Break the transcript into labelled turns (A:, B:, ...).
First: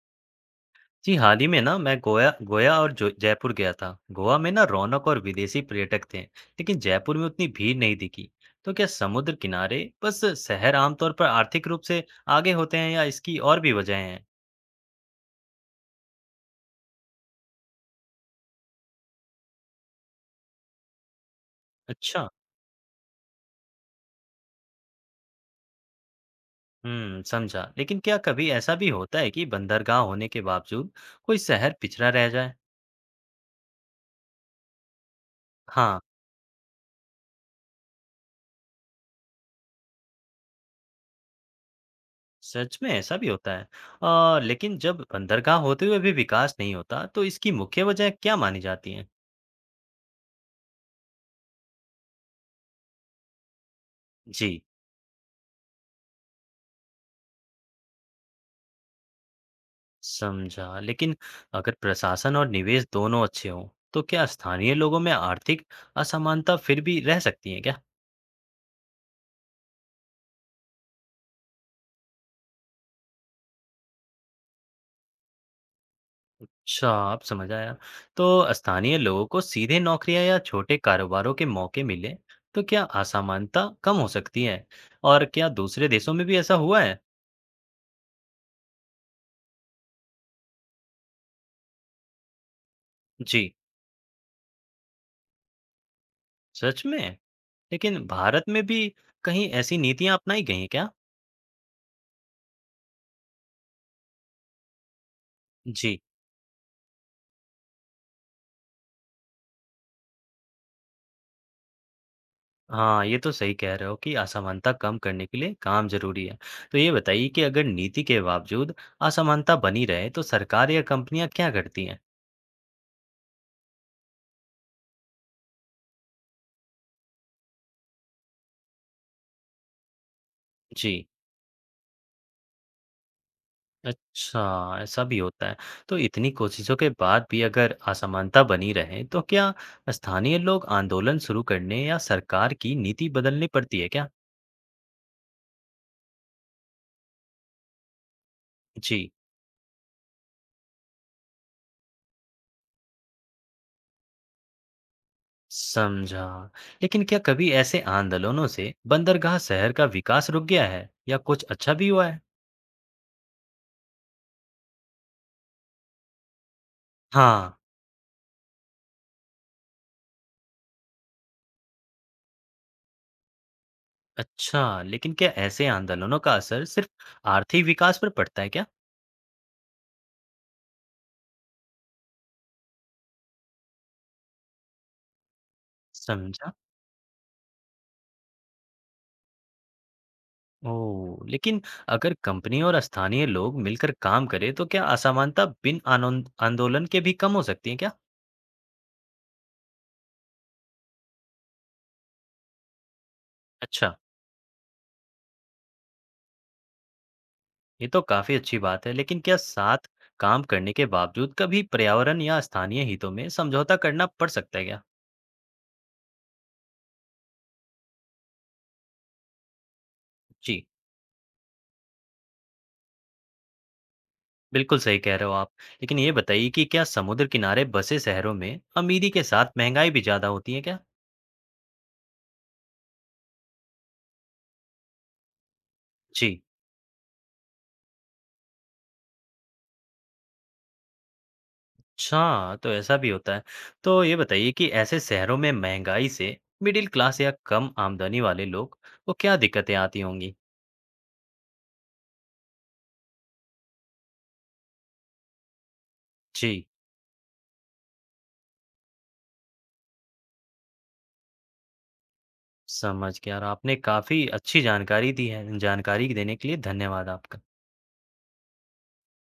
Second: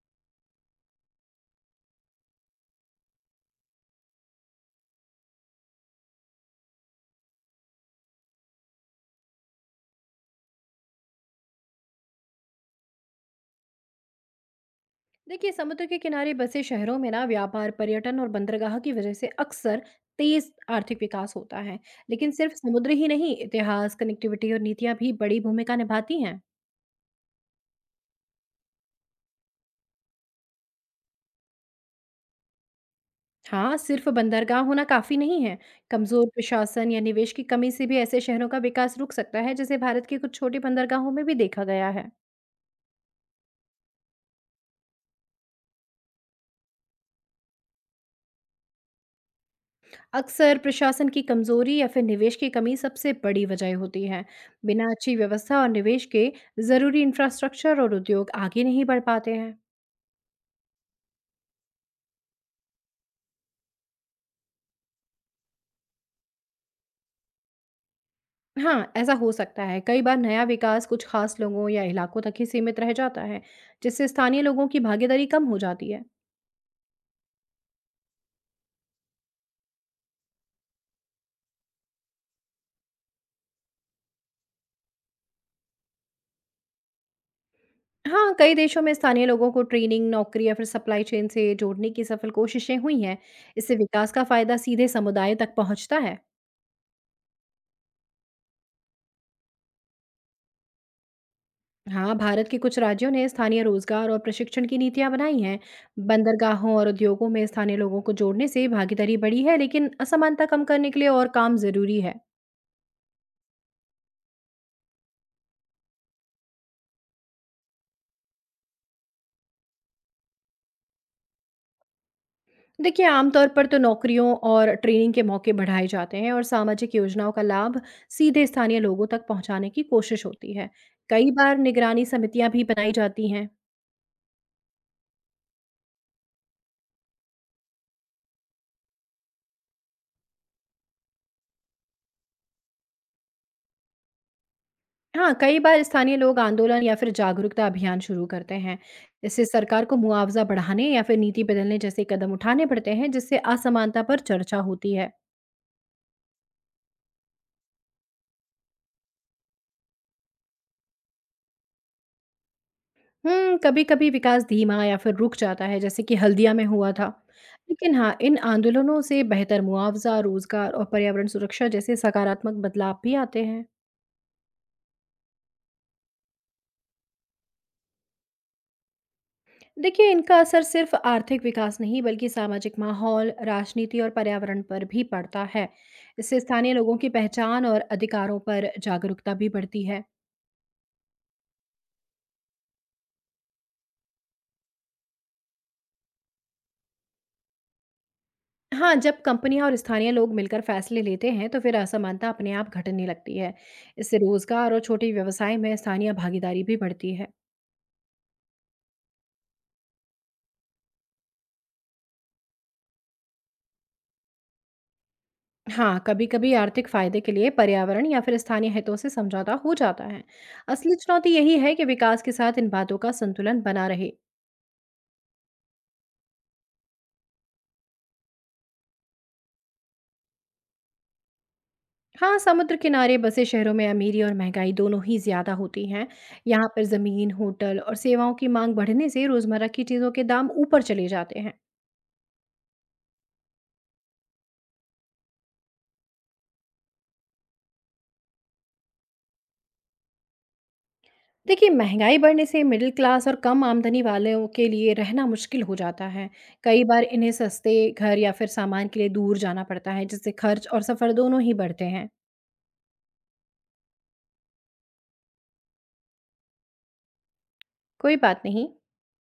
A: जी, हाल ही में ना मैं गोया गोया और जो जयपुर गया था। गोवा में ना रौनक और विदेशी पर्यटक थे, लेकिन जयपुर में उतनी भीड़ नहीं दिखी। तो क्या समुद्र किनारे बस शहर आमतौर पर आर्थिक रूप से आगे होते हैं या इसकी और भी वजहें हैं?
B: देखिए, समुद्र के किनारे बसे शहरों में ना व्यापार, पर्यटन और बंदरगाह की वजह से अक्सर तेज आर्थिक विकास होता है।
A: अच्छा,
B: लेकिन सिर्फ समुद्र ही नहीं, इतिहास, कनेक्टिविटी और नीतियां भी बड़ी भूमिका निभाती हैं।
A: समझा। लेकिन क्या कभी ऐसा भी होता है कि बंदरगाह होने के बावजूद कोई शहर पिछड़ा रह जाए?
B: हाँ, सिर्फ बंदरगाह होना काफी नहीं है।
A: हाँ,
B: कमजोर प्रशासन या निवेश की कमी से भी ऐसे शहरों का विकास रुक सकता है, जैसे भारत के कुछ छोटे बंदरगाहों में भी देखा गया है।
A: सच में ऐसा भी होता है। लेकिन जब बंदरगाह होते हुए भी विकास नहीं होता, तो इसकी मुख्य वजह क्या मानी जाती है?
B: अक्सर प्रशासन की कमजोरी या फिर निवेश की कमी सबसे बड़ी वजह होती है।
A: जी,
B: बिना अच्छी व्यवस्था और निवेश के जरूरी इंफ्रास्ट्रक्चर और उद्योग आगे नहीं बढ़ पाते हैं।
A: समझा। लेकिन अगर प्रशासन और निवेश दोनों अच्छे हों तो क्या स्थानीय लोगों में आर्थिक असमानता फिर भी रह सकती है क्या?
B: हाँ, ऐसा हो सकता है। कई बार नया विकास कुछ खास लोगों या इलाकों तक ही सीमित रह जाता है, जिससे स्थानीय लोगों की भागीदारी कम हो जाती है।
A: अच्छा, आप समझ आया। तो स्थानीय लोगों को सीधे नौकरियां या छोटे कारोबारों के मौके मिले तो क्या असमानता कम हो सकती है और क्या दूसरे देशों में भी ऐसा हुआ है?
B: हाँ, कई देशों में स्थानीय लोगों को ट्रेनिंग, नौकरी या फिर सप्लाई चेन से जोड़ने की सफल कोशिशें हुई हैं।
A: जी,
B: इससे विकास का फायदा सीधे समुदाय तक पहुंचता है।
A: सच में। लेकिन भारत में भी कहीं ऐसी नीतियां अपनाई गई हैं क्या?
B: हाँ, भारत के कुछ राज्यों ने स्थानीय रोजगार और प्रशिक्षण की नीतियां बनाई हैं।
A: जी,
B: बंदरगाहों और उद्योगों में स्थानीय लोगों को जोड़ने से भागीदारी बढ़ी है, लेकिन असमानता कम करने के लिए और काम जरूरी है।
A: हाँ, ये तो सही कह रहे हो कि असमानता कम करने के लिए काम जरूरी है। तो ये बताइए कि अगर नीति के बावजूद असमानता बनी रहे तो सरकार या कंपनियां क्या करती हैं?
B: देखिए, आमतौर पर तो नौकरियों और ट्रेनिंग के मौके बढ़ाए जाते हैं और सामाजिक योजनाओं का लाभ सीधे स्थानीय लोगों तक पहुंचाने की कोशिश होती है।
A: जी,
B: कई बार निगरानी समितियां भी बनाई जाती हैं।
A: अच्छा, ऐसा भी होता है। तो इतनी कोशिशों के बाद भी अगर असमानता बनी रहे तो क्या स्थानीय लोग आंदोलन शुरू करने या सरकार की नीति बदलनी पड़ती है क्या?
B: हाँ, कई बार स्थानीय लोग आंदोलन या फिर जागरूकता अभियान शुरू करते हैं।
A: जी,
B: इससे सरकार को मुआवजा बढ़ाने या फिर नीति बदलने जैसे कदम उठाने पड़ते हैं, जिससे असमानता पर चर्चा होती है।
A: समझा। लेकिन क्या कभी ऐसे आंदोलनों से बंदरगाह शहर का विकास रुक गया है या कुछ अच्छा भी हुआ है?
B: हुँ, कभी-कभी विकास धीमा या फिर रुक जाता है, जैसे कि हल्दिया में हुआ था।
A: हाँ,
B: लेकिन हाँ, इन आंदोलनों से बेहतर मुआवज़ा, रोज़गार और पर्यावरण सुरक्षा जैसे सकारात्मक बदलाव भी आते हैं।
A: अच्छा, लेकिन क्या ऐसे आंदोलनों का असर सिर्फ आर्थिक विकास पर पड़ता है क्या?
B: देखिए, इनका असर सिर्फ आर्थिक विकास नहीं, बल्कि सामाजिक माहौल, राजनीति और पर्यावरण पर भी पड़ता है। इससे
A: समझा।
B: स्थानीय लोगों की पहचान और अधिकारों पर जागरूकता भी बढ़ती है।
A: ओह! लेकिन अगर कंपनी और स्थानीय लोग मिलकर काम करें, तो क्या असमानता बिन आनोन आंदोलन के भी कम हो सकती है क्या?
B: हाँ, जब कंपनियाँ और स्थानीय लोग मिलकर फैसले लेते हैं, तो फिर असमानता अपने आप घटने लगती है।
A: अच्छा,
B: इससे रोज़गार और छोटे व्यवसाय में स्थानीय भागीदारी भी बढ़ती है।
A: ये तो काफ़ी अच्छी बात है, लेकिन क्या साथ काम करने के बावजूद कभी पर्यावरण या स्थानीय हितों में समझौता करना पड़ सकता है क्या?
B: हाँ, कभी-कभी आर्थिक फायदे के लिए पर्यावरण या फिर स्थानीय हितों से समझौता हो जाता है।
A: जी,
B: असली चुनौती यही है कि विकास के साथ इन बातों का संतुलन बना रहे।
A: बिल्कुल सही कह रहे हो आप। लेकिन ये बताइए कि क्या समुद्र किनारे बसे शहरों में अमीरी के साथ महंगाई भी ज़्यादा होती है क्या?
B: हाँ, समुद्र किनारे बसे शहरों में अमीरी और महंगाई दोनों ही ज़्यादा होती हैं।
A: जी।
B: यहाँ पर ज़मीन, होटल और सेवाओं की मांग बढ़ने से रोज़मर्रा की चीज़ों के दाम ऊपर चले जाते हैं।
A: अच्छा, तो ऐसा भी होता है। तो ये बताइए कि ऐसे शहरों में महँगाई से मिडिल क्लास या कम आमदनी वाले लोग को क्या दिक्कतें आती होंगी?
B: देखिए, महंगाई बढ़ने से मिडिल क्लास और कम आमदनी वालों के लिए रहना मुश्किल हो जाता है।
A: जी,
B: कई बार इन्हें सस्ते घर या फिर सामान के लिए दूर जाना पड़ता है, जिससे खर्च और सफ़र दोनों ही बढ़ते हैं।
A: समझ गया और आपने काफ़ी अच्छी जानकारी दी है। जानकारी देने के लिए धन्यवाद आपका।
B: कोई बात नहीं।